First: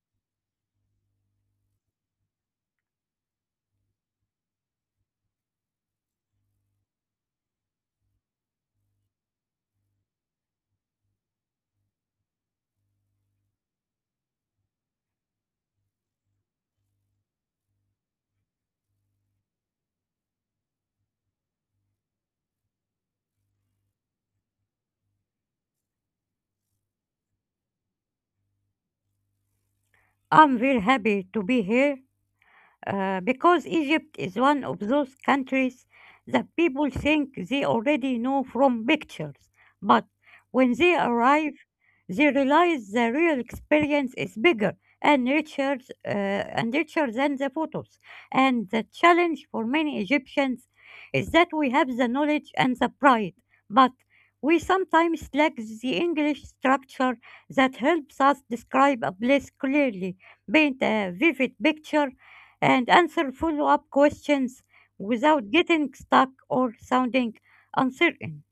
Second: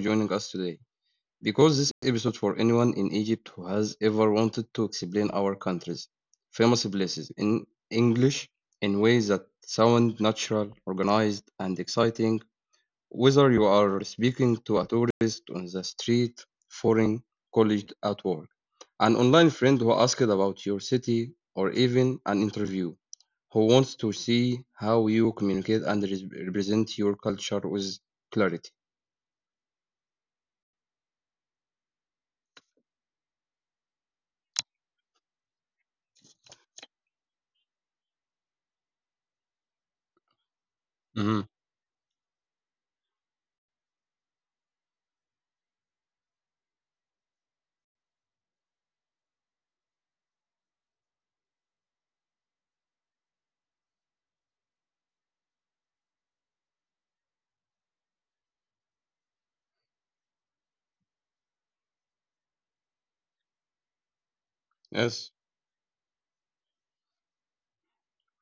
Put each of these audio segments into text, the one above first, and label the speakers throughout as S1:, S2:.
S1: joining us today. Because this episode for anyone in Egypt who has ever wanted to explain our country's famous places in English in ways that sound natural, organized, and exciting whether you are speaking to a tourist on the street, foreign colleague at work, an online friend who asked about your city, or even an interview who wants to see how you communicate and represent your culture with clarity.
S2: I'm very happy to be here because Egypt is one of those countries that people think they already know from pictures. But when they arrive,
S1: Hmm.
S2: they realize the real experience is bigger and richer, and richer than the photos. And the challenge for many Egyptians is that we have the knowledge and the pride, but we sometimes lack the English structure that helps us describe a place clearly, paint a vivid picture, and answer follow up questions
S1: Yes.
S2: without getting stuck or sounding uncertain.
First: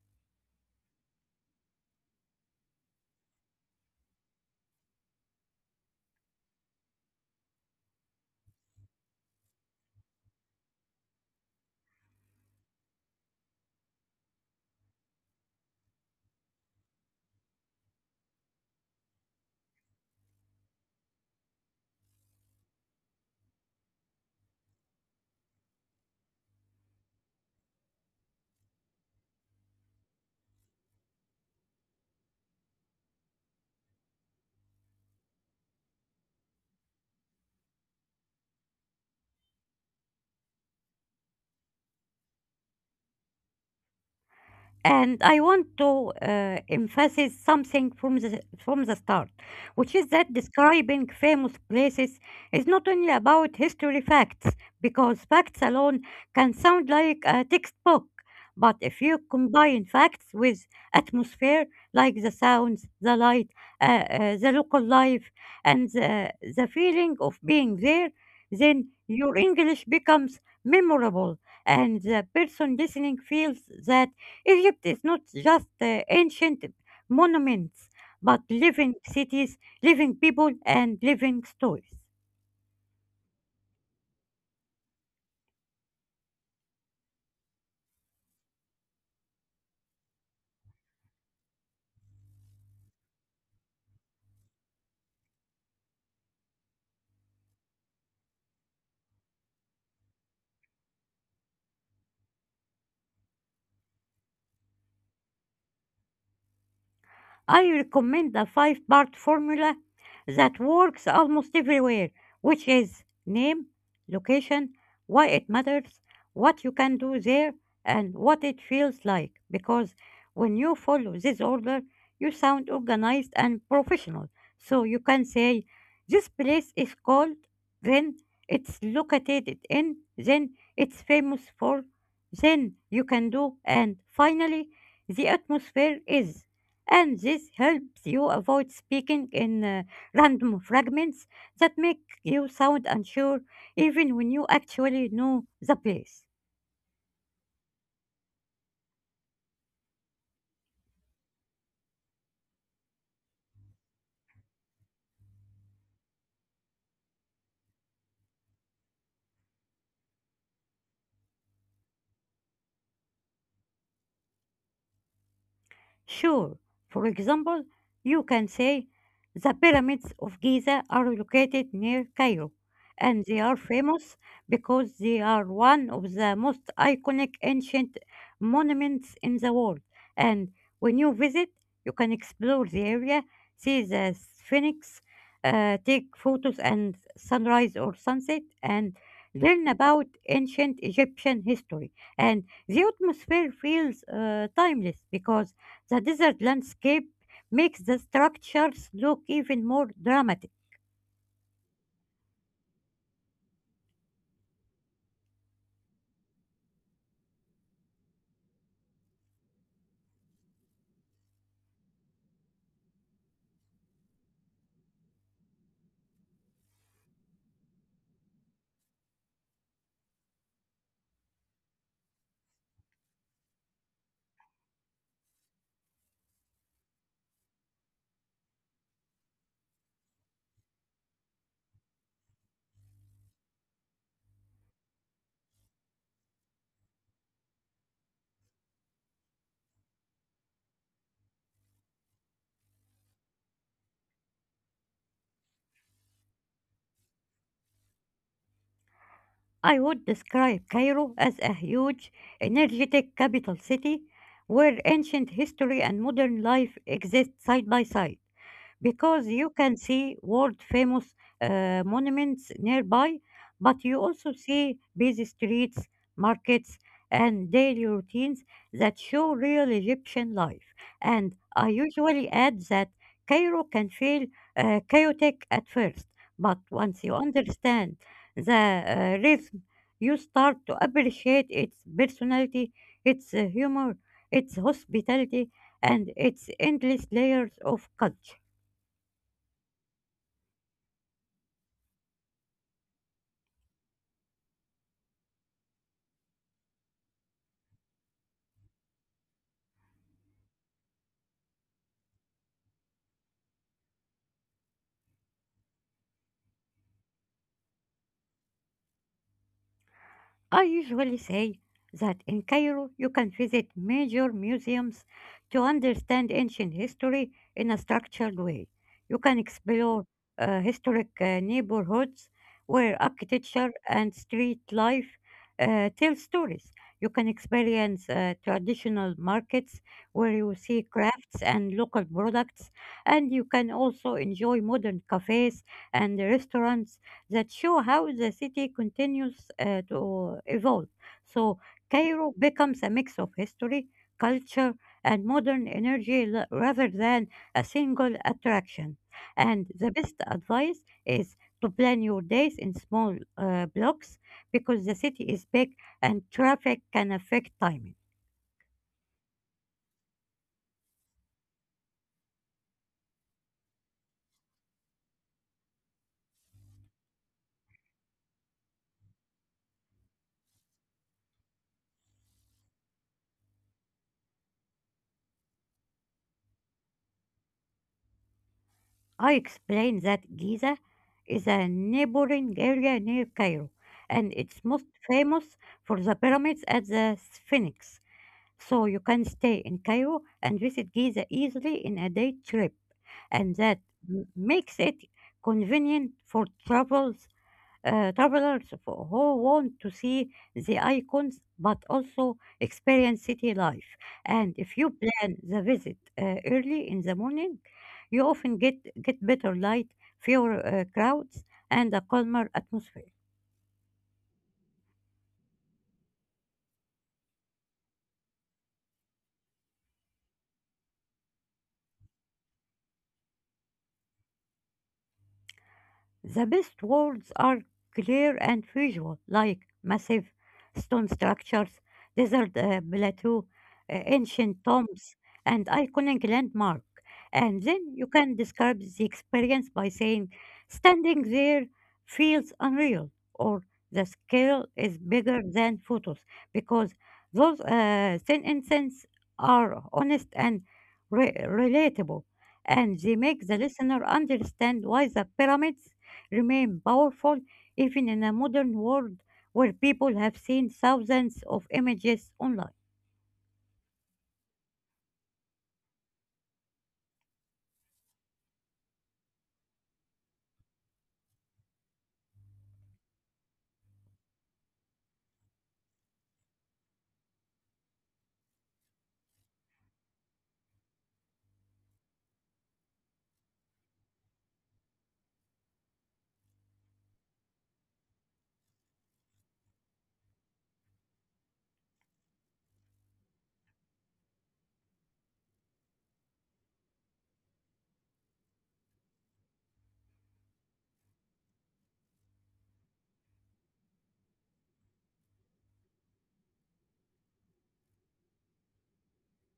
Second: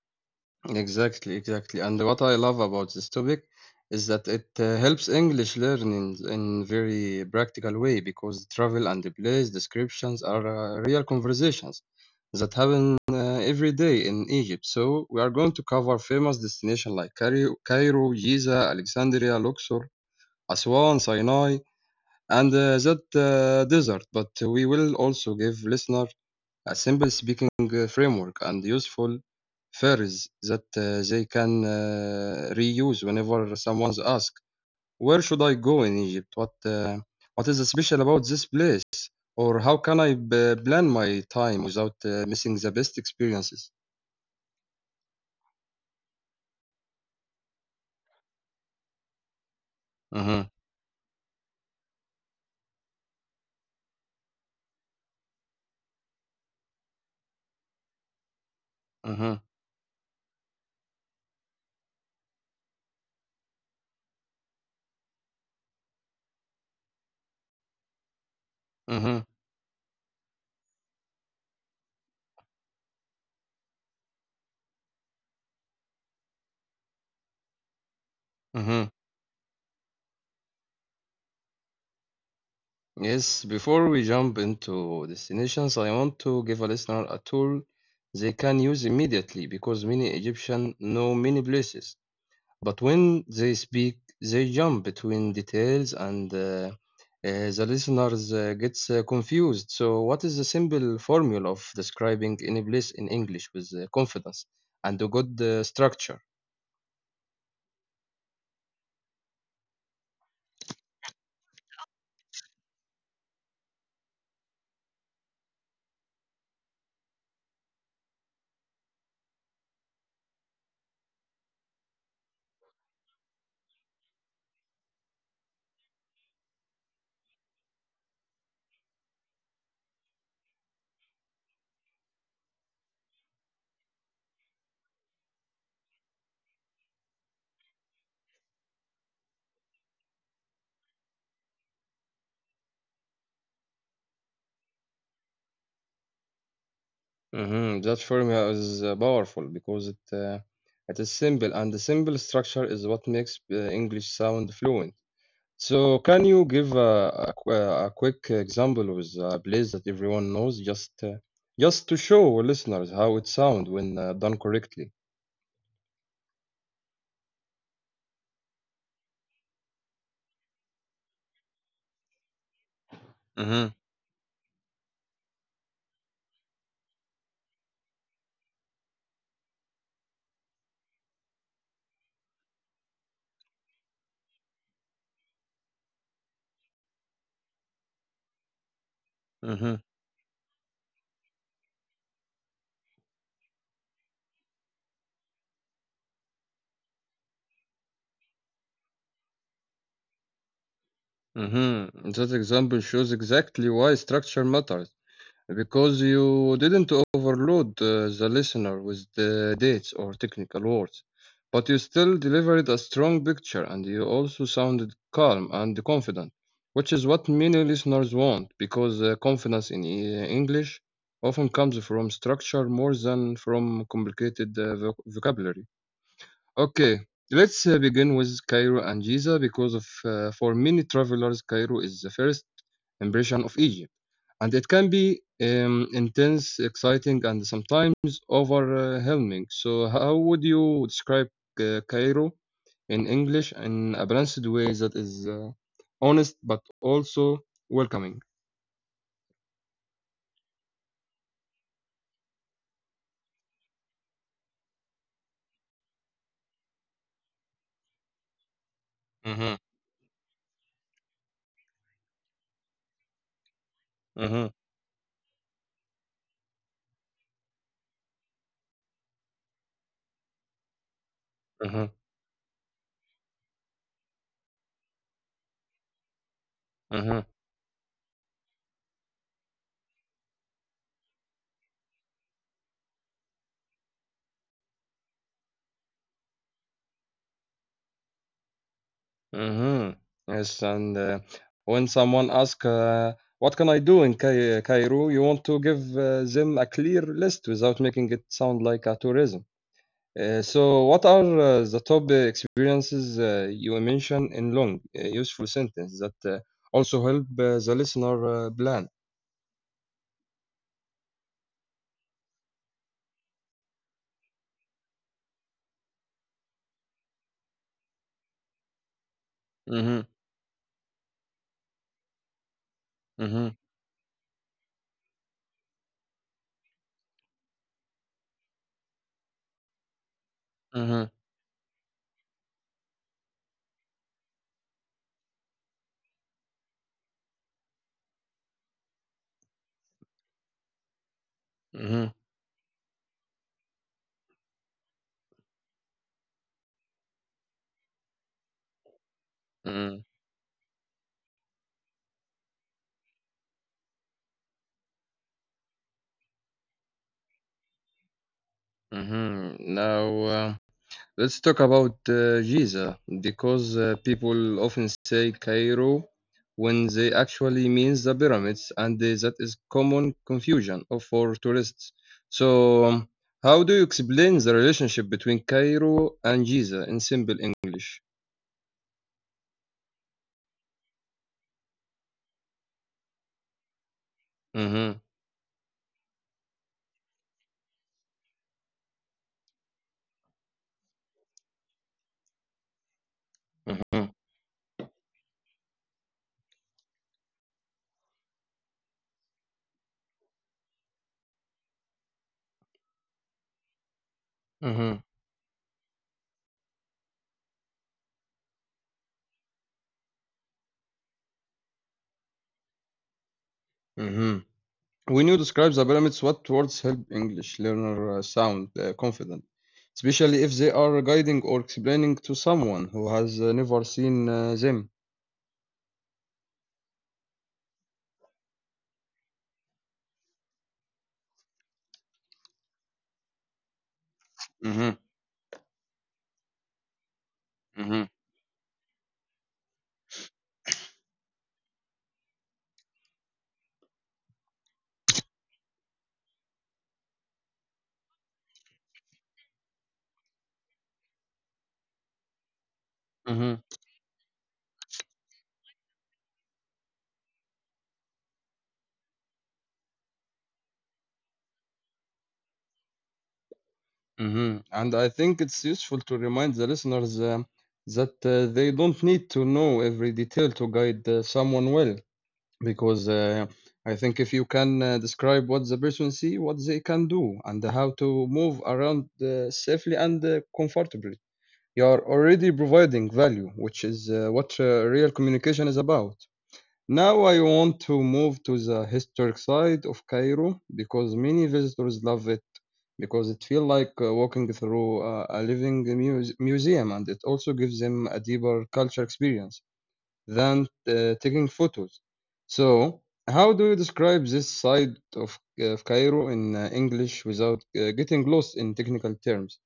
S1: Exactly, exactly. And what I love about this topic is that it helps English learning in very practical way because travel and the place descriptions are real conversations that happen every day in Egypt. So we are going to cover famous destinations like Cairo, Giza, Alexandria, Luxor, Aswan, Sinai, and that desert. But we will also give listener a simple speaking framework and useful phrase that they can reuse whenever someone's asked, where should I go in Egypt? What is special about this place? Or how can I plan my time without missing the best experiences?
S2: And I want to emphasize something from the start, which is that
S1: Mm-hmm.
S2: describing famous places is not only about history facts, because facts alone can sound like a textbook. But if you
S1: Mm-hmm.
S2: combine facts with atmosphere, like the sounds, the light, the local life, and the feeling of being there, then
S1: Mm-hmm.
S2: your English becomes memorable, and the person listening feels that Egypt is not just ancient monuments, but
S1: Mm-hmm.
S2: living cities, living people, and living stories.
S1: Yes, before we jump into destinations, I want to give a listener a tool they can use immediately because many Egyptians know many places. But when they speak, they jump between details and the listeners gets confused. So what is the simple formula of describing any place in English with confidence and a good structure?
S2: I recommend a five-part formula that works almost everywhere, which is name, location, why it matters, what you can do there, and what it feels like. Because when you follow this order, you sound organized and professional. So you can say, this place is called, then it's located in, then it's famous for, then you can do, and finally, the atmosphere is, and this helps you avoid speaking in random fragments that make you sound unsure even when you actually know the place.
S1: That formula is powerful because it is simple and the simple structure is what makes English sound fluent. So, can you give a quick example with a place that everyone knows, just to show listeners how it sounds when done correctly?
S2: Sure. For example, you can say the pyramids of Giza are located near Cairo, and they are
S1: Mm-hmm.
S2: famous because they are one of the most iconic ancient monuments in the world. And when you visit, you can explore the area, see the Sphinx, take photos and sunrise or sunset, and
S1: Mm-hmm.
S2: learn about ancient Egyptian history. And the atmosphere feels timeless because the desert landscape makes the structures look even more dramatic.
S1: Mm-hmm. That example shows exactly why structure matters, because you didn't overload the listener with the dates or technical words, but you still delivered a strong picture and you also sounded calm and confident, which is what many listeners want because confidence in English often comes from structure more than from complicated vocabulary. Okay. Let's begin with Cairo and Giza because for many travelers, Cairo is the first impression of Egypt and it can be intense, exciting, and sometimes overwhelming. So, how would you describe Cairo in English in a balanced way that is honest but also welcoming?
S2: I would describe Cairo as a huge, energetic capital city where ancient history and modern life exist side by side, because
S1: Mm-hmm.
S2: you can see world famous monuments nearby, but you also
S1: Mm-hmm.
S2: see busy streets, markets, and daily routines that show real Egyptian life. And I
S1: Mm-hmm.
S2: usually add that Cairo can feel chaotic at first, but once
S1: Mm-hmm.
S2: you understand the rhythm, you start to appreciate its personality, its humor, its hospitality, and its endless layers of culture.
S1: Mm-hmm. Yes, and when someone asks, "What can I do in Cairo?" You want to give them a clear list without making it sound like a tourism. So, what are the top experiences you mentioned in long, useful sentence that also help the listener plan?
S2: I usually say that in Cairo you can visit major museums to understand ancient history in a structured way. You can
S1: Mm-hmm.
S2: explore historic neighborhoods where
S1: Mm-hmm.
S2: architecture and street life tell stories. You can experience traditional markets where you see
S1: Mm-hmm.
S2: crafts and local products, and you can also enjoy modern cafes and restaurants that show how the city continues to evolve. So Cairo becomes a mix of history, culture, and modern energy rather than a single attraction. And
S1: Mm-hmm.
S2: the best advice is to plan your days in small blocks because the city is big and traffic can affect timing.
S1: Mm-hmm. Now. Let's talk about Giza because people often say Cairo when they actually means the pyramids, and that is common confusion for tourists. So, how do you explain the relationship between Cairo and Giza in simple English?
S2: I explained that Giza is a neighboring area near Cairo and it's most
S1: Hmm.
S2: famous for the pyramids at the Sphinx. So you can stay in Cairo and visit Giza easily in a day trip, and that
S1: Hmm.
S2: makes it convenient for travelers who want to see the icons but also experience city life. And if you
S1: Hmm.
S2: plan the visit early in the morning, you often get better light, fewer crowds, and a calmer atmosphere.
S1: Hmm. When you describe the pyramids, what words help English learner sound confident, especially if they are guiding or explaining to someone who has never seen them?
S2: The best words are clear and visual, like massive stone structures, desert plateau, ancient
S1: Mhm.
S2: tombs, and iconic landmark. And
S1: Mhm.
S2: then you can describe the experience by saying, standing there feels unreal, or the scale is bigger than photos, because those sentences are honest and relatable, and they make
S1: Mhm.
S2: the listener understand why the pyramids remain powerful even in a modern world where people have seen thousands of images online.
S1: Mhm. And I think it's useful to remind the listeners that they don't need to know every detail to guide someone well, because I think if you can describe what the person see, what they can do, and how to move around safely and comfortably, you are already providing value, which is what real communication is about. Now I want to move to the historic side of Cairo because many visitors love it because it feels like walking through a living museum and it also gives them a deeper culture experience than taking photos. So, how do you describe this side of Cairo in English without getting lost in technical terms?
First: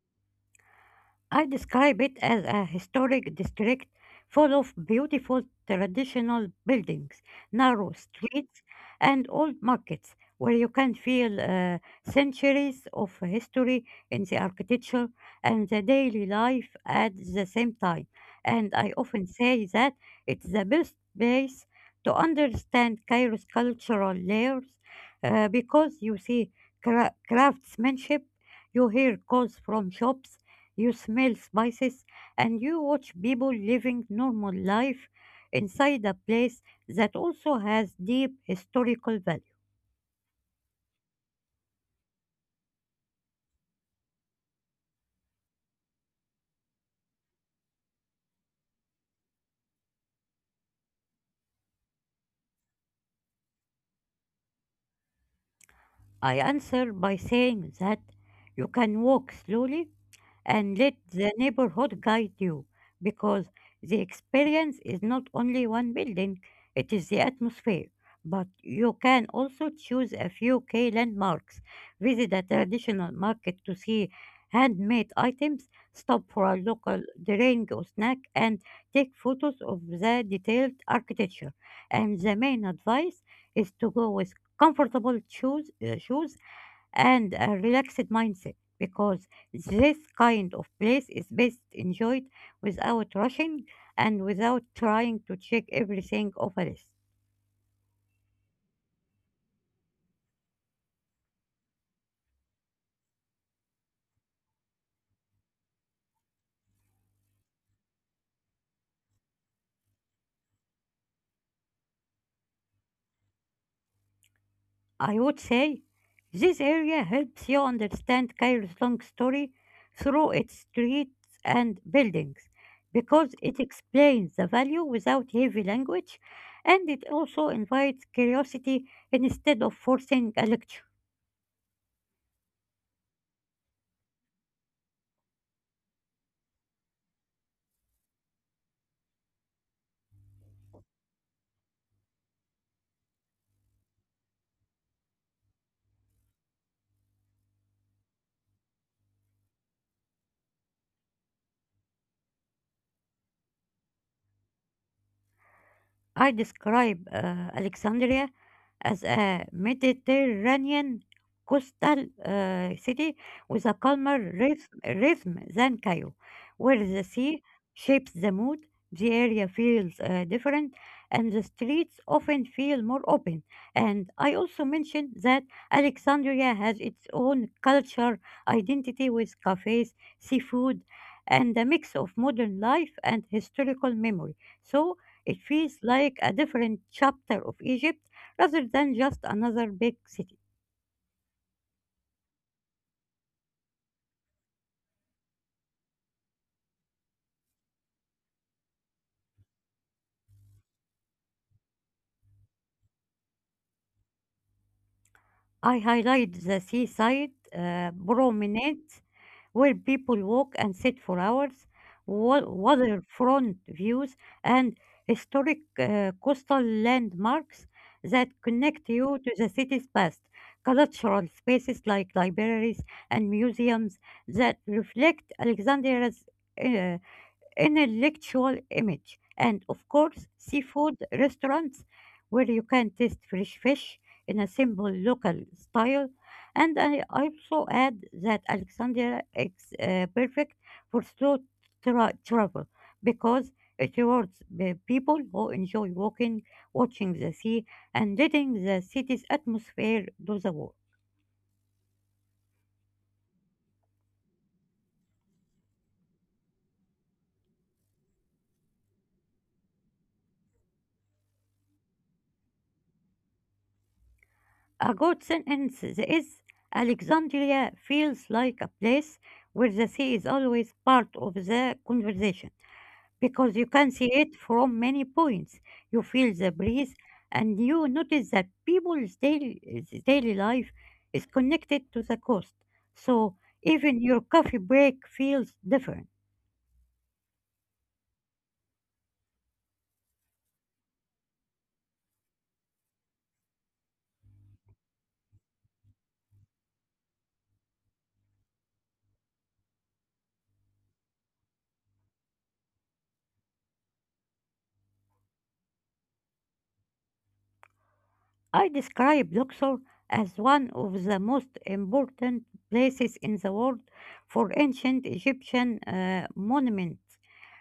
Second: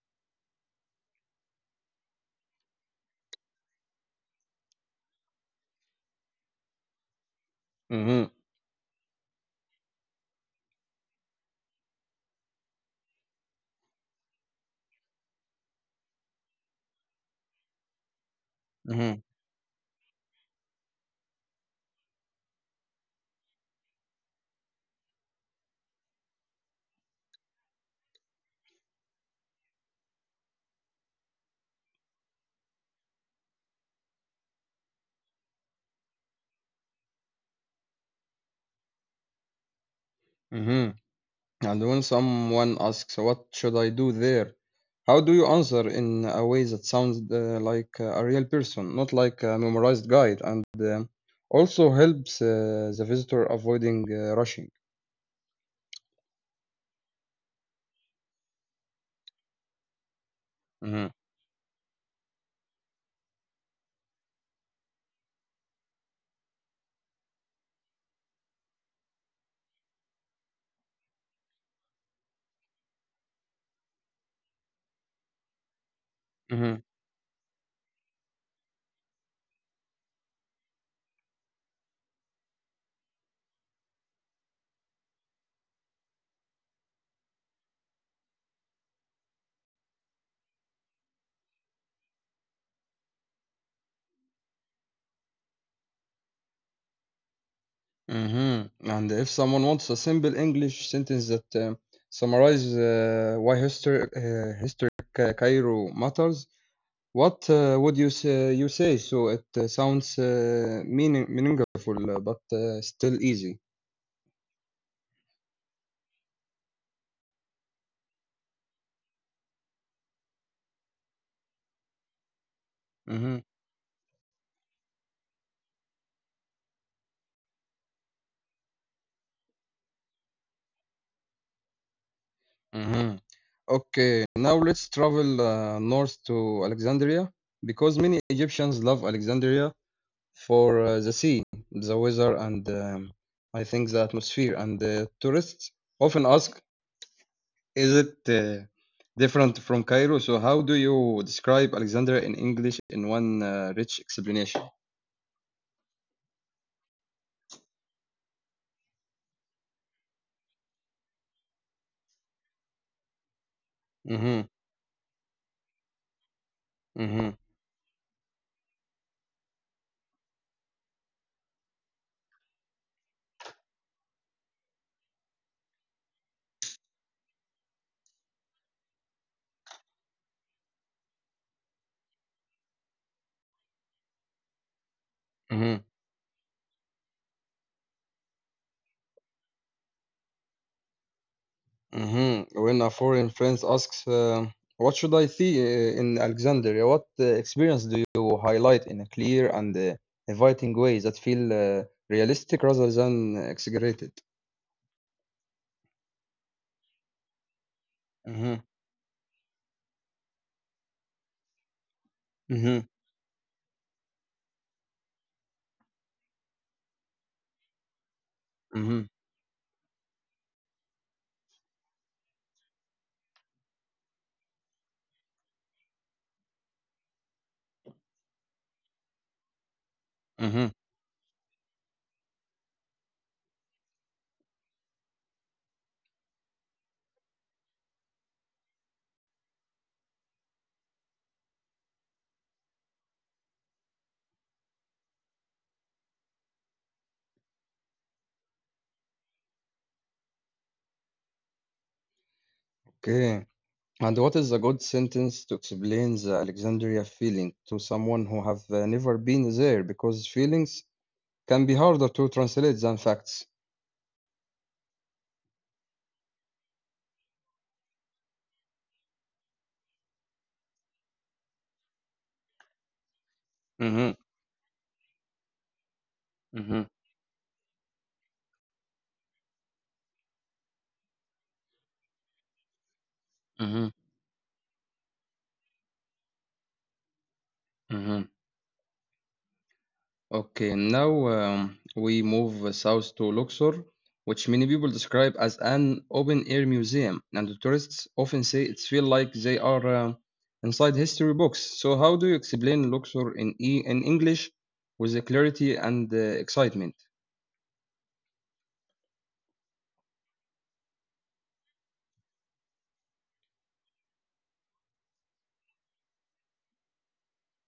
S2: I describe it as a historic district full of beautiful traditional buildings, narrow
S1: Hmm.
S2: streets, and old markets where you can feel centuries of history in the architecture and the daily life at the same time. And I
S1: Hmm.
S2: often say that it's the best place to understand Cairo's cultural layers because you see craftsmanship, you hear calls from shops, you smell spices, and you watch people living normal life inside a place that also has deep historical value.
S1: Hmm. And when someone asks, what should I do there? How do you answer in a way that sounds like a real person, not like a memorized guide, and um also helps the visitor avoiding rushing?
S2: I answer by saying that you can walk slowly and let
S1: Hmm.
S2: the neighborhood guide you because the experience is not only one building, it is the atmosphere. But you can also choose a few key landmarks, visit a traditional market to see handmade items, stop for a
S1: Hmm.
S2: local drink or snack, and take photos of the detailed architecture. And the main advice is to go with comfortable shoes and a relaxed mindset because this kind of place is best enjoyed without rushing and without trying to check everything off a list.
S1: Hmm. And if someone wants a simple English sentence that summarizes why history Cairo matters, what would you say so it sounds meaningful but still easy?
S2: I would say this area helps you understand Cairo's long story through its streets and buildings because
S1: Mhm.
S2: it explains the value without heavy language, and it also invites curiosity instead of forcing a lecture.
S1: Mhm. Okay, now let's travel north to Alexandria because many Egyptians love Alexandria for the sea, the weather, and I think the atmosphere. And tourists often ask, is it different from Cairo? So, how do you describe Alexandria in English in one rich explanation?
S2: I describe Alexandria as a Mediterranean coastal city with a calmer
S1: Mm-hmm.
S2: rhythm than Cairo, where the
S1: Mm-hmm.
S2: sea shapes the mood, the area feels different, and the streets often feel more open. And I also mentioned that Alexandria has its own culture, identity with cafes, seafood, and a mix of modern life and historical memory. So it feels like a different chapter of Egypt rather than just another big city.
S1: Mhm. When a foreign friend asks, what should I see in Alexandria? What experience do you highlight in a clear and inviting way that feel realistic rather than exaggerated?
S2: I highlight the seaside
S1: Mm-hmm.
S2: promenades where people walk and sit for hours,
S1: Mm-hmm.
S2: waterfront views, and historic coastal landmarks that connect
S1: Mm-hmm.
S2: you to the city's past. Cultural spaces like libraries and museums that reflect Alexandria's uh, intellectual image. And of course,
S1: Mm-hmm.
S2: seafood restaurants where you can taste fresh fish in a simple local style. And I also add that Alexandria is perfect for slow travel because it rewards the people who enjoy walking, watching the sea, and letting the city's atmosphere do the work.
S1: Okay. And what is a good sentence to explain the Alexandria feeling to someone who have never been there? Because feelings can be harder to translate than facts.
S2: A good sentence is, Alexandria feels like a place where the sea is always part of the conversation because you can
S1: Mm-hmm.
S2: see it from many points. You feel the
S1: Mm-hmm.
S2: breeze and you notice that people's daily life is connected to the coast. So
S1: Mm-hmm.
S2: even your coffee break feels different.
S1: Mm-hmm. Okay, now we move south to Luxor, which many people describe as an open-air museum, and the tourists often say it feel like they are inside history books. So, how do you explain Luxor in English with the clarity and the excitement?
S2: I describe Luxor as one of the most important places in the world for ancient Egyptian monuments,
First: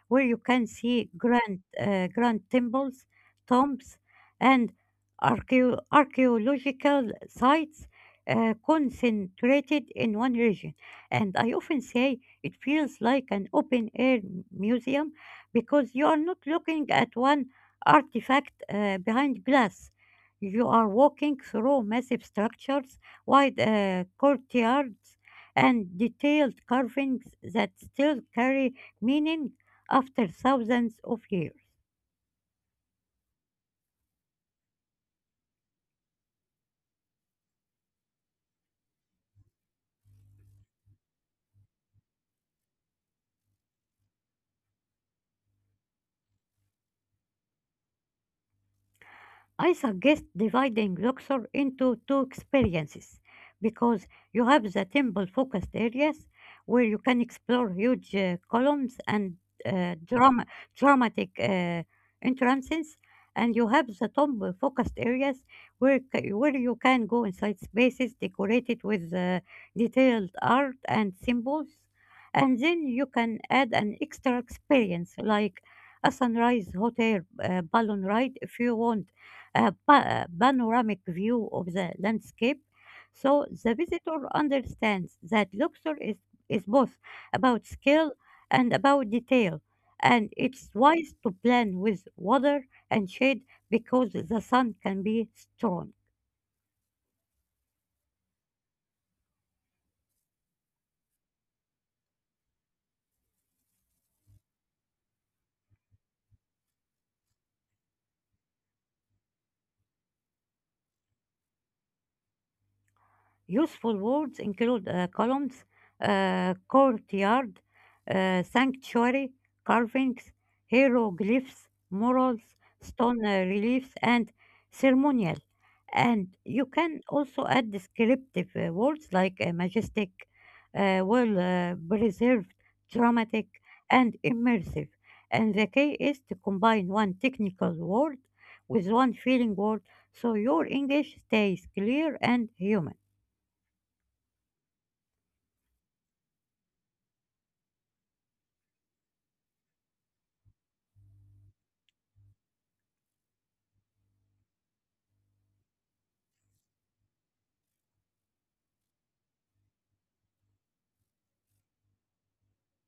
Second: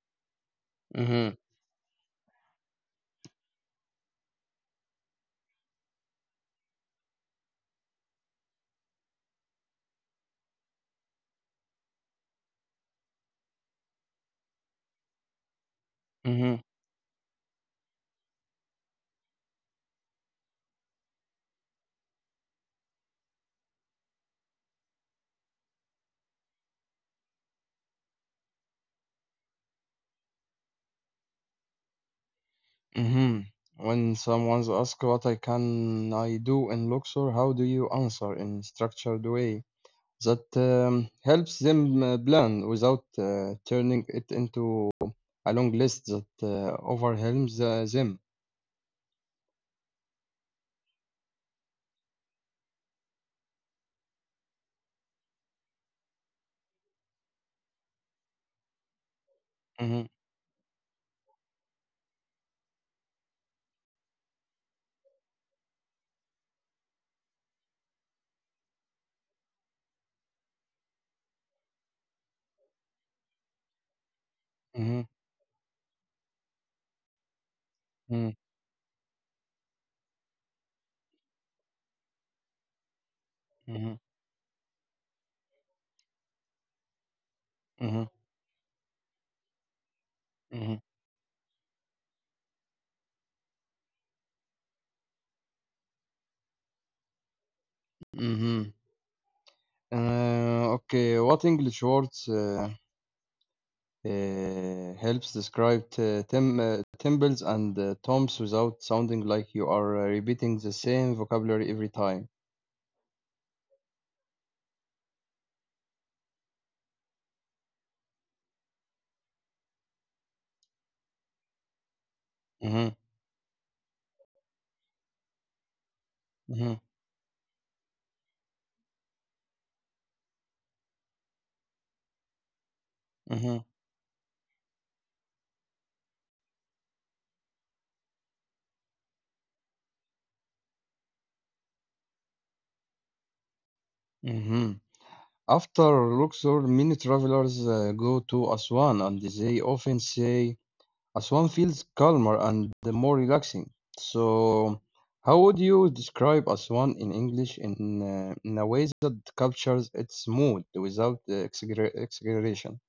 S2: where you can see
S1: Mm-hmm.
S2: grand temples, tombs, and archaeological sites concentrated in one region. And I often say it feels like an open air museum because you are not
S1: Mm-hmm.
S2: looking at one artifact behind glass, you are walking through massive structures, wide courtyards, and detailed carvings that still carry meaning after thousands of years.
S1: Mm-hmm. When someone's asked what I can I do in Luxor, how do you answer in structured way that helps them plan without turning it into a long list that overwhelms them?
S2: I suggest dividing Luxor into two experiences because you have the temple focused areas where you can explore huge columns and uh,
S1: Mhm.
S2: drama- dramatic entrances, and you have the temple focused areas where you can go inside spaces decorated with detailed art and symbols. And then you can add an extra
S1: Mhm.
S2: experience like a sunrise hotel balloon
S1: Mhm.
S2: ride if you want a panoramic view of the landscape. So the
S1: Mhm.
S2: visitor understands that Luxor is both about
S1: Mhm.
S2: skill and about detail. And it's
S1: Mhm.
S2: wise to plan with water and shade because the sun can be strong.
S1: Mhm. Okay, what English words helps describe temples and tombs without sounding like you are repeating the same vocabulary every time?
S2: Useful words include columns, courtyard, sanctuary, carvings, hieroglyphs, murals,
S1: Mhm.
S2: stone reliefs, and ceremonial. And you
S1: Mhm.
S2: can also add descriptive words like majestic, well preserved, dramatic,
S1: Mhm.
S2: and immersive. And the key is to combine one technical word with one feeling word so your English stays clear and human.
S1: Mhm. After Luxor, many travelers go to Aswan and they often say Aswan feels calmer and more relaxing. So, how would you describe Aswan in English in a way that captures its mood without exaggeration?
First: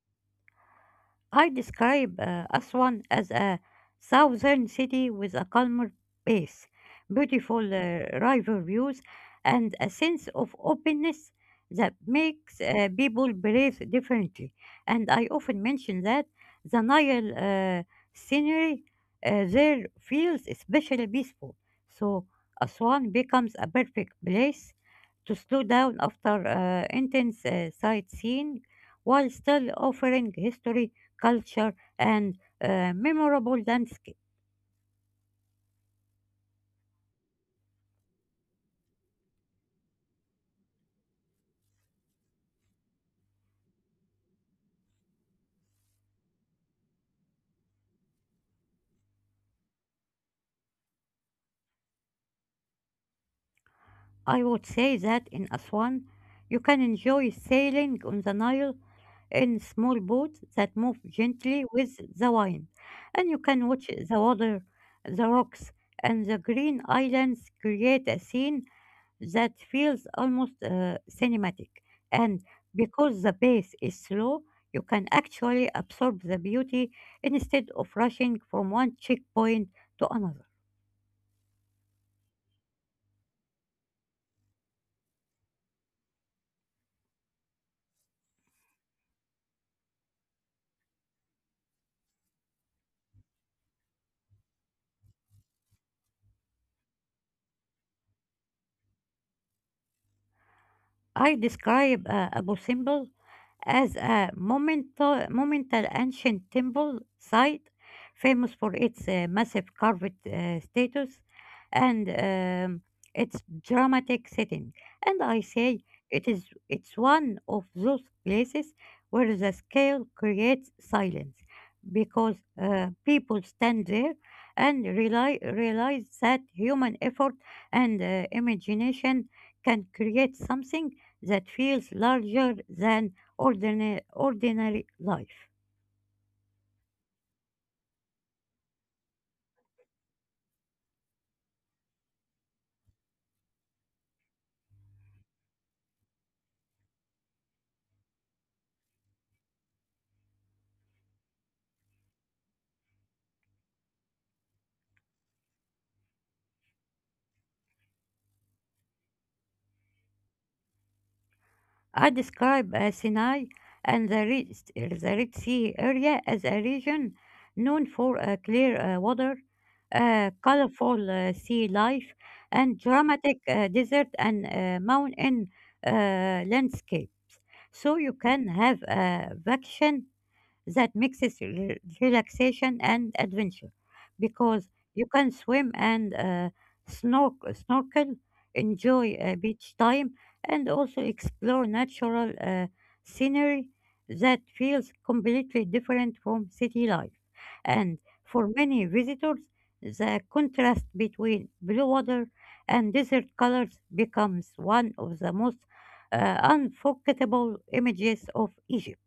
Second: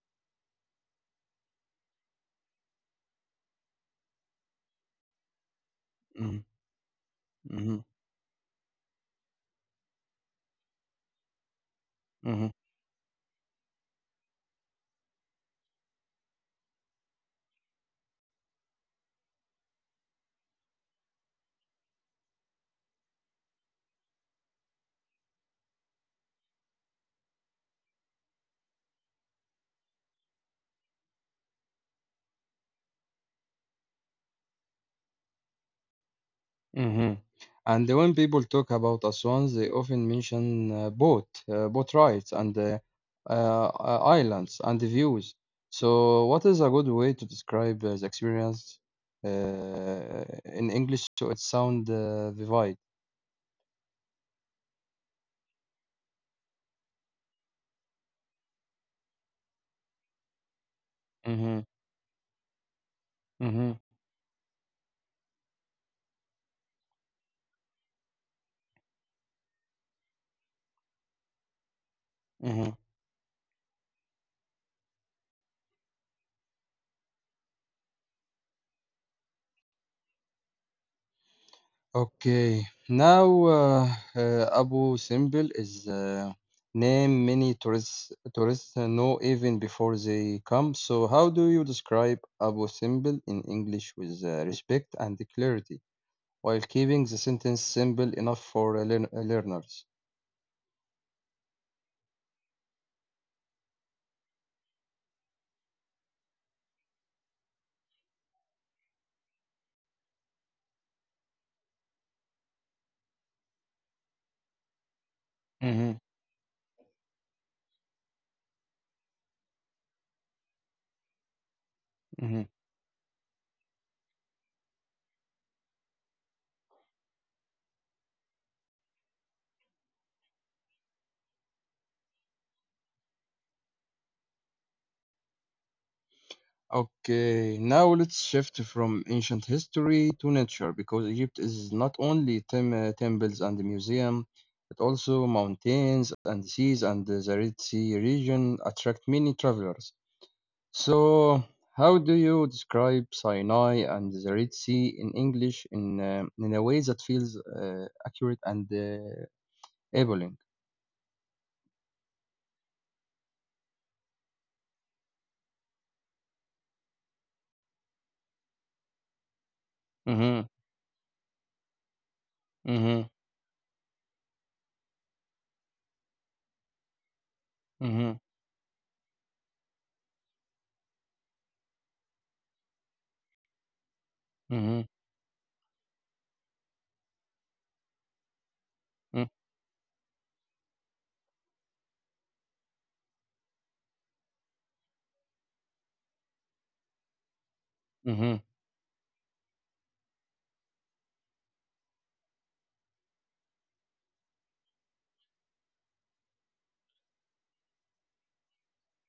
S2: I describe Aswan as a southern city with a calmer
S1: Mhm.
S2: pace, beautiful
S1: Mhm.
S2: river views, and a sense of openness that
S1: Mhm.
S2: makes people breathe differently. And I often mention that the Nile scenery there feels especially peaceful. So Aswan becomes a perfect place to slow down after intense sightseeing while still offering history, culture, and memorable landscapes.
S1: Mhm. And when people talk about Aswan, they often mention boat rides, and uh, islands and the views. So, what is a good way to describe the experience uh, in English so it sound vivid?
S2: I would say that in Aswan, you can enjoy sailing on the Nile in small boats that move gently
S1: Mhm.
S2: with the wind, and you can
S1: Mhm.
S2: watch the water, the rocks, and the green islands create a scene that feels almost cinematic. And
S1: Mhm.
S2: because the pace is slow, you can actually absorb the beauty instead of rushing from one checkpoint to another.
S1: Okay. Now, Abu Simbel is name many tourists know even before they come. So, how do you describe Abu Simbel in English with respect and clarity while keeping the sentence simple enough for learners?
S2: I describe Abu Simbel as a monumental ancient temple site famous for its massive carved status and its dramatic setting. And I say
S1: Mhm.
S2: it's one of those places where the scale creates silence because
S1: Mhm.
S2: people stand there and realize that human effort and imagination can create something that feels larger than ordinary life.
S1: Okay, now let's shift from ancient history to nature because Egypt is not only temples and museum, but also mountains and seas and the Red Sea region attract many travelers. So, how do you describe Sinai and the Red Sea in English in a way that feels accurate and appealing?
S2: I describe Sinai and the Red Sea area as a region known for clear water,
S1: Mm-hmm.
S2: colorful sea life, and
S1: Mm-hmm.
S2: dramatic desert and mountain landscape. So you
S1: Mm-hmm.
S2: can have a vacation that mixes relaxation and adventure because
S1: Mm-hmm.
S2: you can swim and snorkel, enjoy
S1: Mm-hmm.
S2: beach time, and also explore natural scenery that feels completely different from city life. And
S1: Mm-hmm.
S2: for many visitors, the contrast between blue water and desert colors becomes one of the most unforgettable images of Egypt.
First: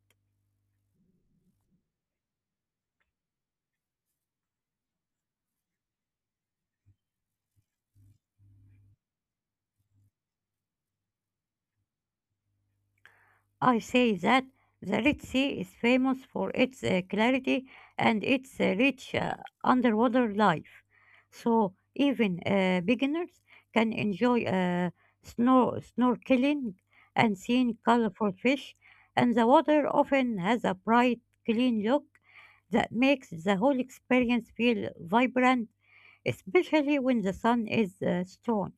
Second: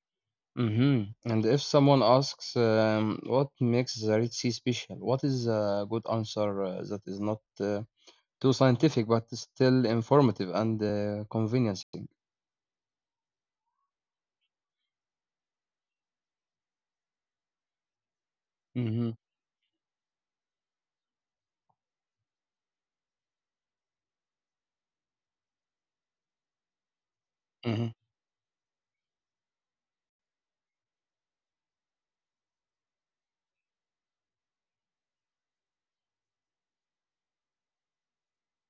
S1: Mhm. And if someone asks, what makes the Red Sea special? What is a good answer that is not too scientific but still informative and convincing?
S2: I say that the Red Sea is famous for its clarity and its rich
S1: Mhm.
S2: underwater life. So even beginners can enjoy snorkeling and seeing
S1: Mhm.
S2: colorful fish, and the water often has a bright, clean look that makes the whole experience feel vibrant, especially when the sun is strong.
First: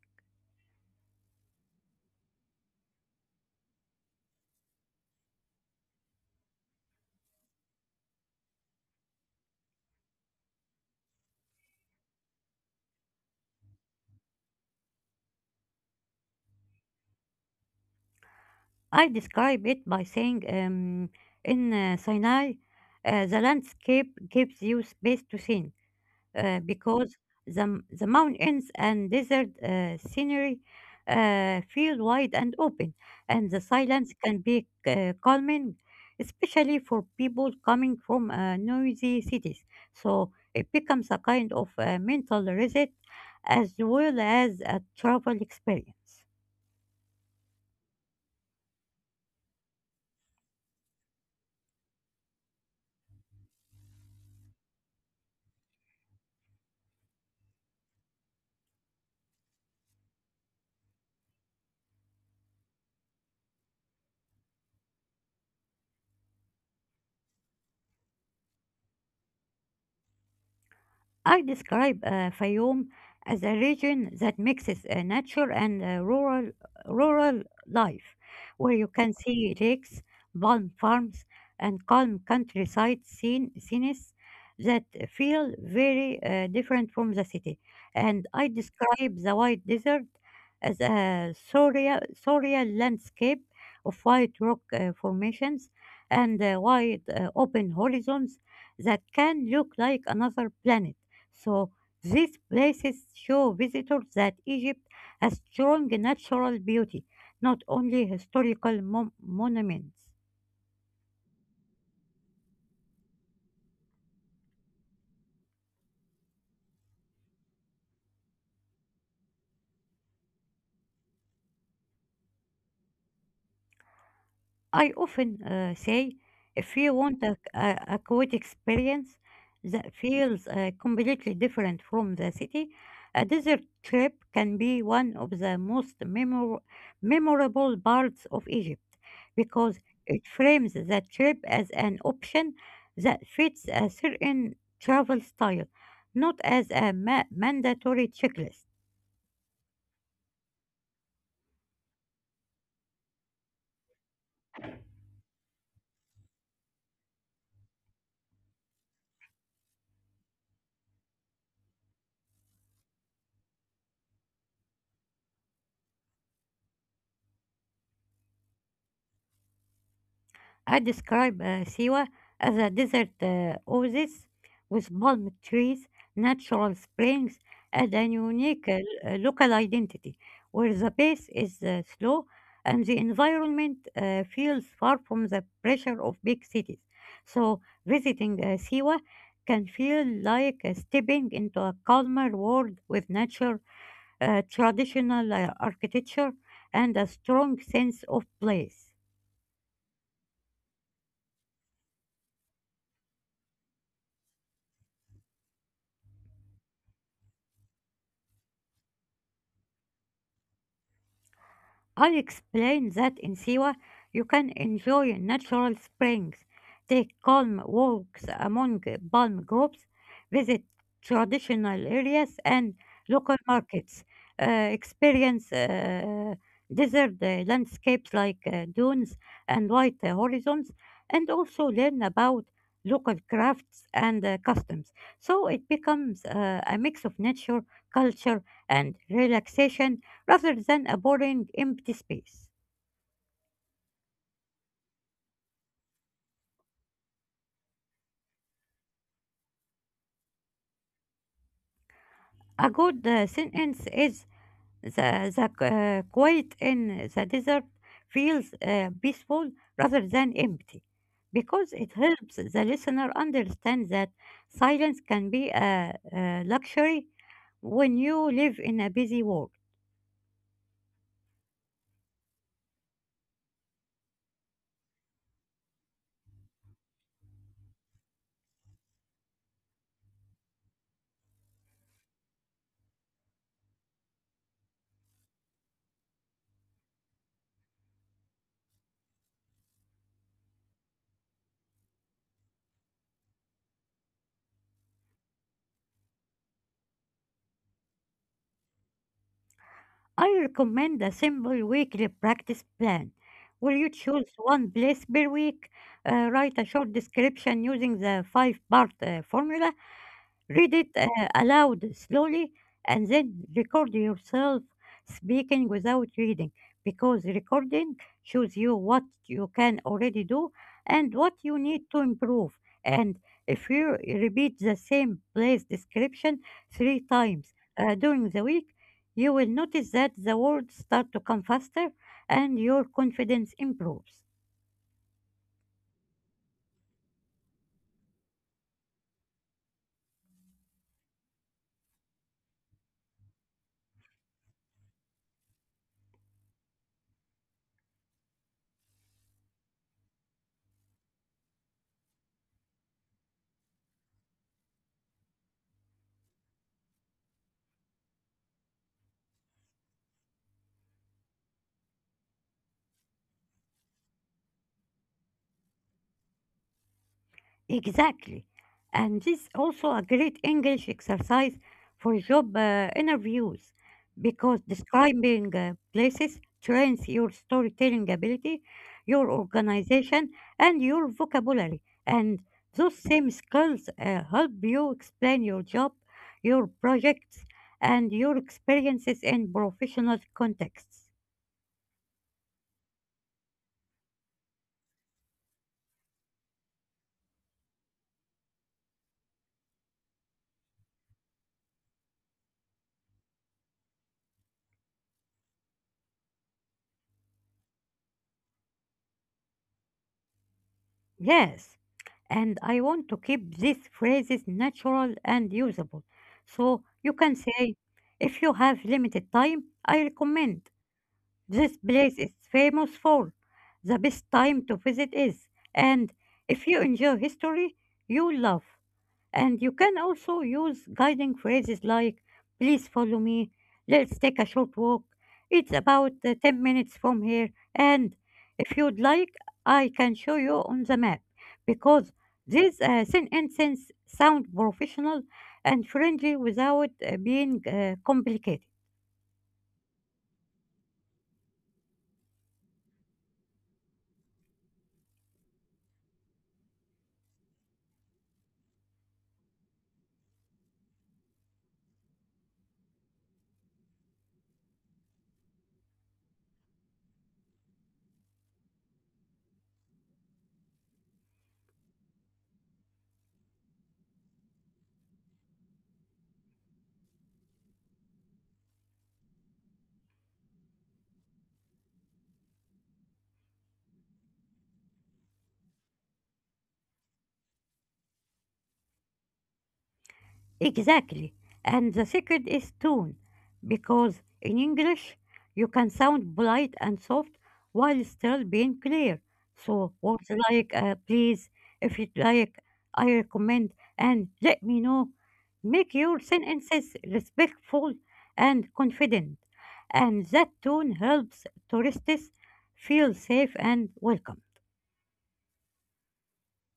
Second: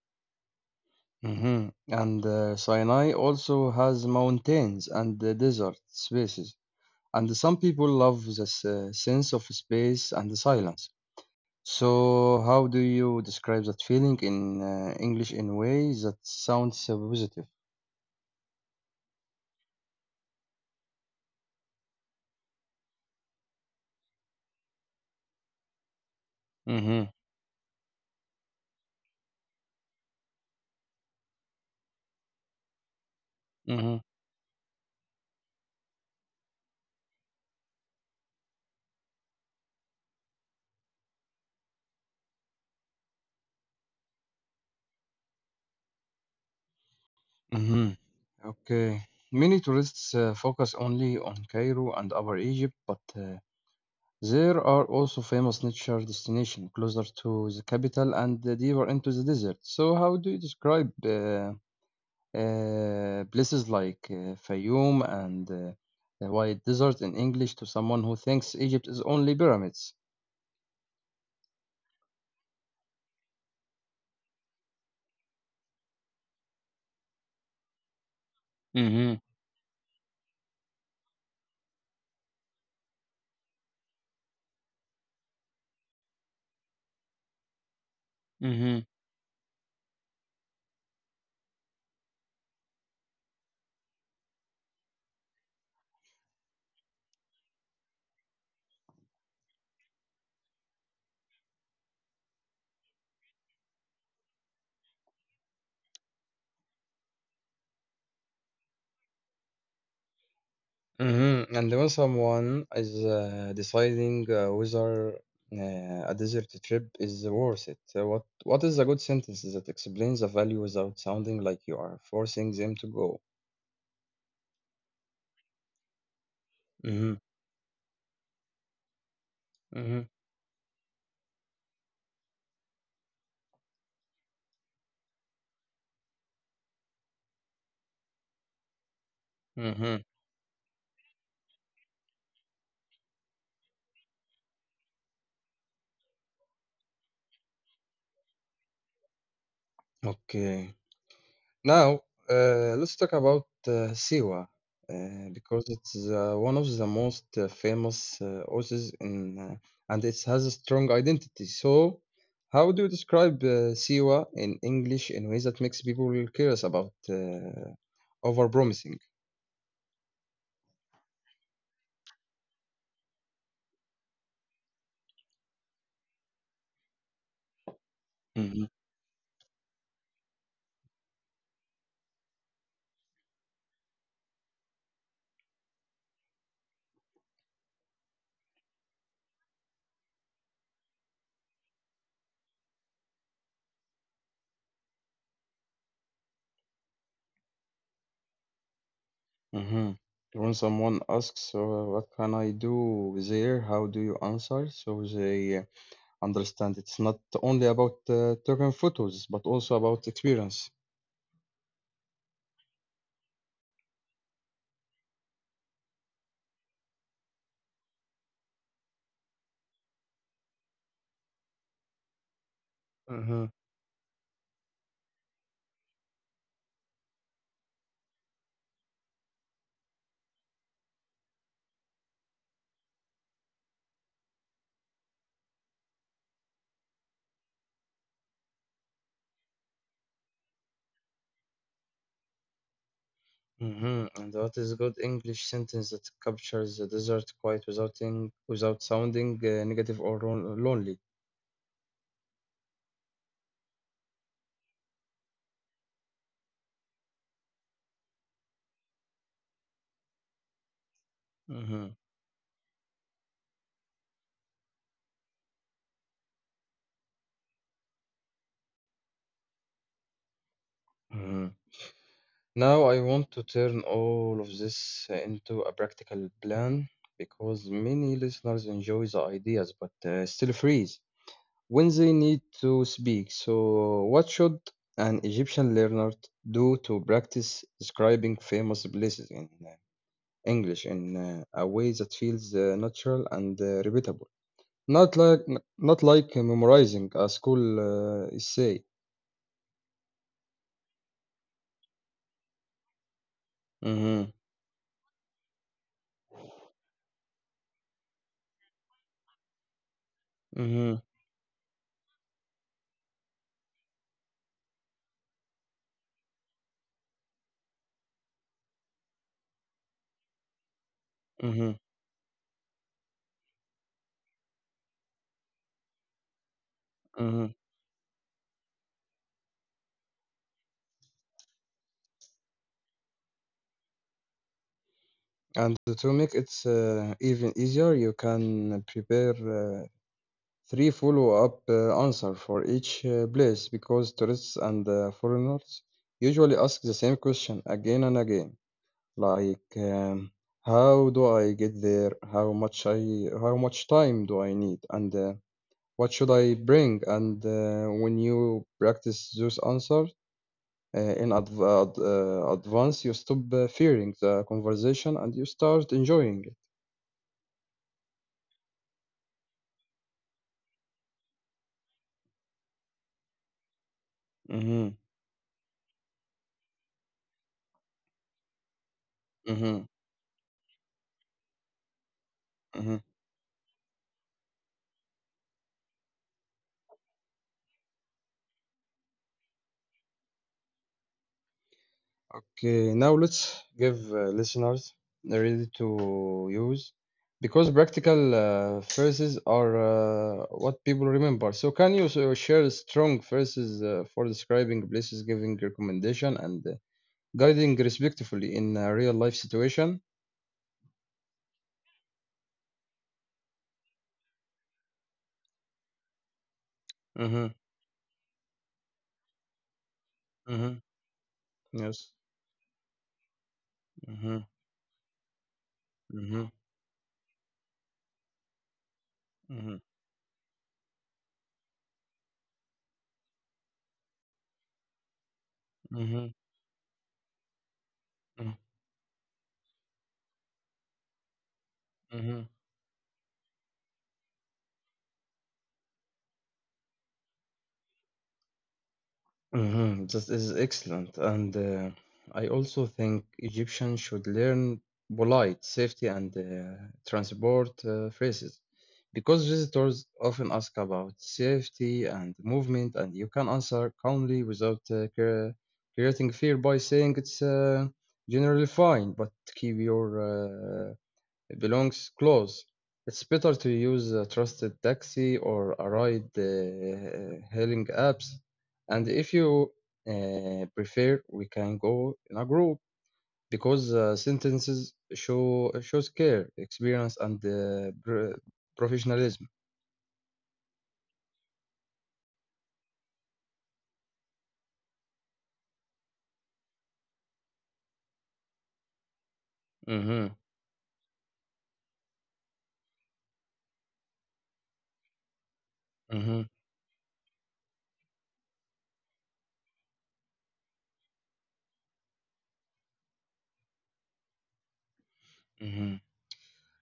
S1: Mhm. And Sinai also has mountains and desert spaces. And some people love this sense of space and silence. So, how do you describe that feeling in English in a way that sounds positive?
S2: I describe it by saying, in Sinai, the landscape gives you space to think
S1: Mm-hmm.
S2: because the mountains and desert scenery feel wide and open, and the silence can be calming, especially for people coming from noisy cities. So it becomes a kind of mental reset as well as a travel experience.
S1: Hmm. Okay. Many tourists focus only on Cairo and Upper Egypt, but there are also famous nature destinations closer to the capital and deeper into the desert. So, how do you describe places like Fayoum and the White Desert in English to someone who thinks Egypt is only pyramids?
S2: I describe Fayoum as a region that mixes nature and rural life, where you
S1: Mm-hmm.
S2: can see lakes, palm farms, and calm scenes that feel very different from the city. And I describe the White Desert as a surreal landscape of white rock formations and wide open horizons that can look like another planet. So these places show visitors that Egypt has strong natural beauty, not only historical monuments.
S1: Mhm. And when someone is deciding whether a desert trip is worth it, what is a good sentence that explains the value without sounding like you are forcing them to go?
S2: I often say, if you
S1: Mm-hmm.
S2: want a quiet experience
S1: Mm-hmm.
S2: that feels completely different from the city, a desert trip can be one of the most memorable parts of Egypt because
S1: Mm-hmm.
S2: it frames the trip as an option that fits a certain travel style, not as a mandatory checklist.
S1: Okay. Now, let's talk about Siwa uh, because it's one of the most famous oases and it has a strong identity. So, how do you describe Siwa in English in ways that makes people really curious about overpromising?
S2: I describe Siwa as a desert oasis with palm trees, natural springs, and a
S1: Mm-hmm.
S2: unique local identity, where the pace is slow and the environment feels far from the pressure of big cities. So, visiting Siwa can feel like stepping into a calmer world with nature, traditional architecture, and a strong sense of place.
S1: Mm-hmm. When someone asks, "So, what can I do there?" How do you answer? So they understand it's not only about taking photos, but also about experience.
S2: I'll explain that in Siwa you can enjoy natural springs, take calm walks among palm groves, visit traditional areas and local
S1: Mhm.
S2: markets, experience desert landscapes like dunes and white horizons, and also learn about local crafts and customs. So it becomes a mix of nature, culture, and relaxation rather than a boring empty space.
S1: Mhm. And what is a good English sentence that captures the desert quite without sounding negative or lonely?
S2: A good sentence is, the, the quiet in the desert feels peaceful rather than empty, because
S1: Mhm.
S2: it helps the listener understand that silence can be a luxury when you live in a busy world.
S1: Mhm. Now I want to turn all of this into a practical plan because many listeners enjoy the ideas but still freeze when they need to speak. So, what should an Egyptian learner do to practice describing famous places in English in a way that feels natural and repeatable? Not like not like memorizing a school essay.
S2: I recommend a simple weekly practice plan where you
S1: Mm-hmm.
S2: choose one place per week, write a short description using the five part formula, read
S1: Mm-hmm.
S2: it aloud slowly, and then record yourself speaking without reading, because recording shows you what you can already do and what you
S1: Mm-hmm.
S2: need to improve. And if you repeat the same place description three
S1: Mm-hmm.
S2: times during the week, you will notice that the words start to come faster and your confidence improves.
S1: And to make it even easier, you can prepare three follow-up answer for each place because tourists and foreigners usually ask the same question again and again, like how do I get there? How much time do I need? And what should I bring? And when you practice those answers in advance, you stop fearing the conversation and you start enjoying it.
S2: Exactly. And this is also a great English exercise for job interviews, because
S1: Mm-hmm,
S2: describing places trains your storytelling ability, your
S1: mm-hmm,
S2: organization, and your vocabulary. And
S1: mm-hmm.
S2: those same skills help you explain your job, your projects, and your experiences in professional contexts.
S1: Okay, now let's give listeners ready to use because practical phrases are what people remember. So, can you share strong phrases for describing places, giving recommendation, and guiding respectfully in a real life situation?
S2: Yes, and I want to keep these phrases natural and usable. So you can
S1: Mhm,
S2: say, if you have limited time, I recommend.
S1: mhm,
S2: This
S1: yes.
S2: place is famous for. The best
S1: Mhm,
S2: time to visit is. And
S1: mhm,
S2: if you enjoy history, you love. And
S1: mhm,
S2: you can also use guiding phrases like, please follow me, let's take a short walk, it's about
S1: mhm,
S2: 10 minutes from here, and
S1: mhm,
S2: if you'd like, I can show you on the map. Because
S1: mhm,
S2: these sentences sound professional and friendly without being complicated.
S1: mhm. That is excellent. And I also think Egyptians should learn polite safety and transport phrases because visitors often ask about safety and movement, and you can answer calmly without creating fear by saying it's generally fine, but keep your it belongs close. It's better to use a trusted taxi or a ride hailing apps. And if you prefer, we can go in a group because sentences shows care, experience, and professionalism.
S2: Exactly. And the secret is tone, because in English you can sound polite and soft while still being clear. So
S1: Hmm.
S2: words like please, if you like, I recommend, and let me know make your
S1: Hmm.
S2: sentences respectful and confident. And that tone helps tourists feel safe and welcome.
S1: Hmm.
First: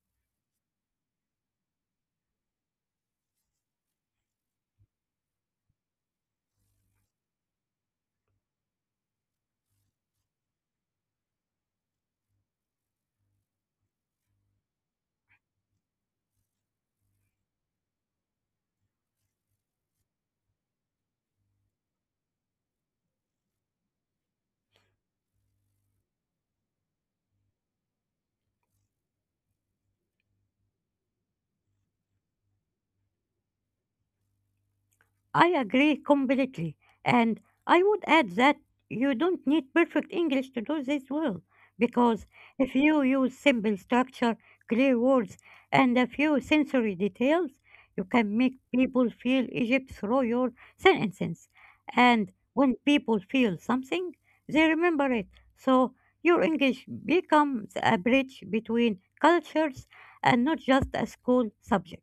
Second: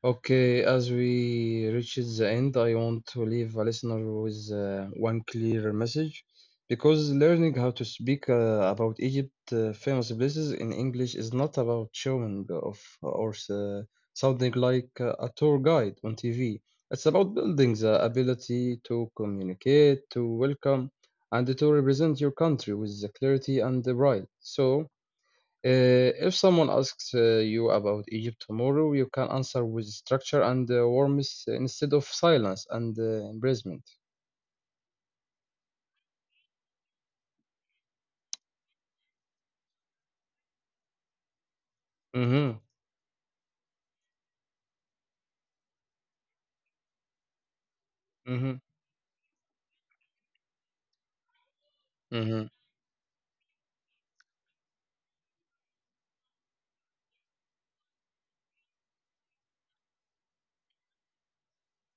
S1: Okay, as we reach the end, I want to leave a listener with one clear message because learning how to speak about Egypt famous places in English is not about showing off or sounding like a tour guide on TV. It's about building the ability to communicate, to welcome, and to represent your country with the clarity and the pride. So, if someone asks you about Egypt tomorrow, you can answer with structure and warmth instead of silence and embracement.
S2: I agree completely. And I would add that you don't need perfect English to do this well, because
S1: Mm-hmm,
S2: if you use simple structure, clear words, and a few sensory details, you can make
S1: mm-hmm,
S2: people feel Egypt through your sentences. And
S1: mm-hmm,
S2: when people feel something, they remember it. So your English becomes a bridge between cultures and not just a school subject.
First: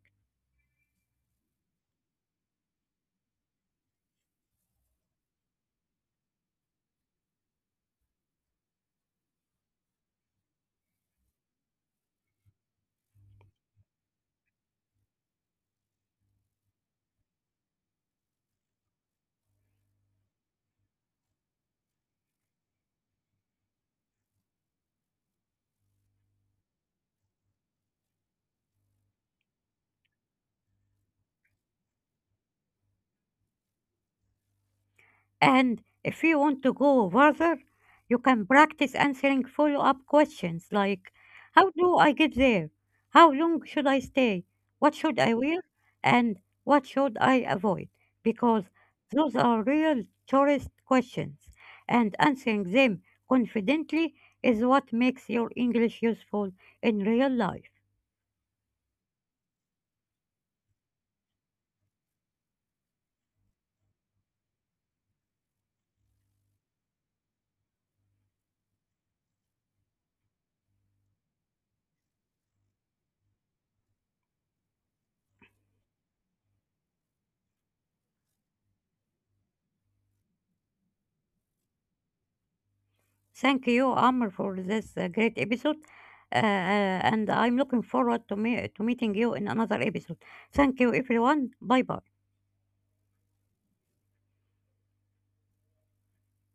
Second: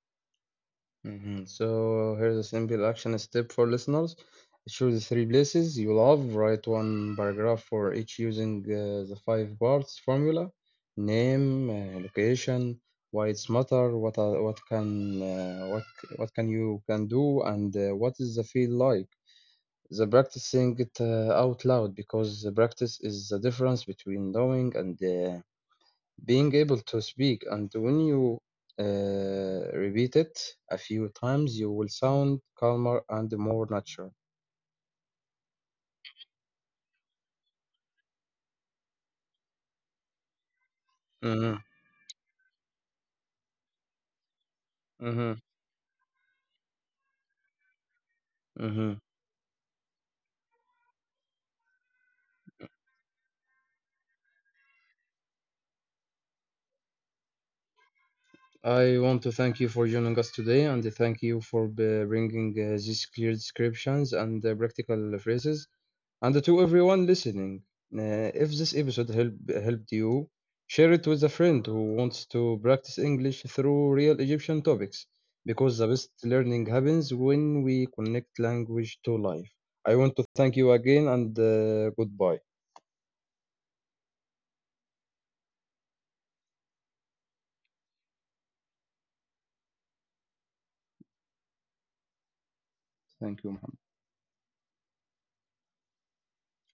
S1: mm-hmm. So here's a simple action step for listeners. Choose three places you love. Write one paragraph for each using the five parts formula: name, location, why it's matter, what can you can do, and what is the feel like. The Practicing it out loud because the practice is the difference between knowing and being able to speak. And when you repeat it a few times you will sound calmer and more natural.
S2: And if you want to go further, you can practice answering follow up questions like,
S1: Hmm.
S2: how do I get there? How long should I stay? What should
S1: Hmm.
S2: I wear? And what should I avoid? Because
S1: Hmm.
S2: those are real tourist questions, and answering them confidently is what makes your English useful in real life.
S1: I want to thank you for joining us today and thank you for bringing these clear descriptions and practical phrases. And to everyone listening, if this helped you, share it with a friend who wants to practice English through real Egyptian topics, because the best learning happens when we connect language to life. I want to thank you again and goodbye.
S2: Thank you, Amr, for this great episode. And I'm looking forward to meeting you in another episode. Thank you, everyone. Bye bye.
S1: Thank you.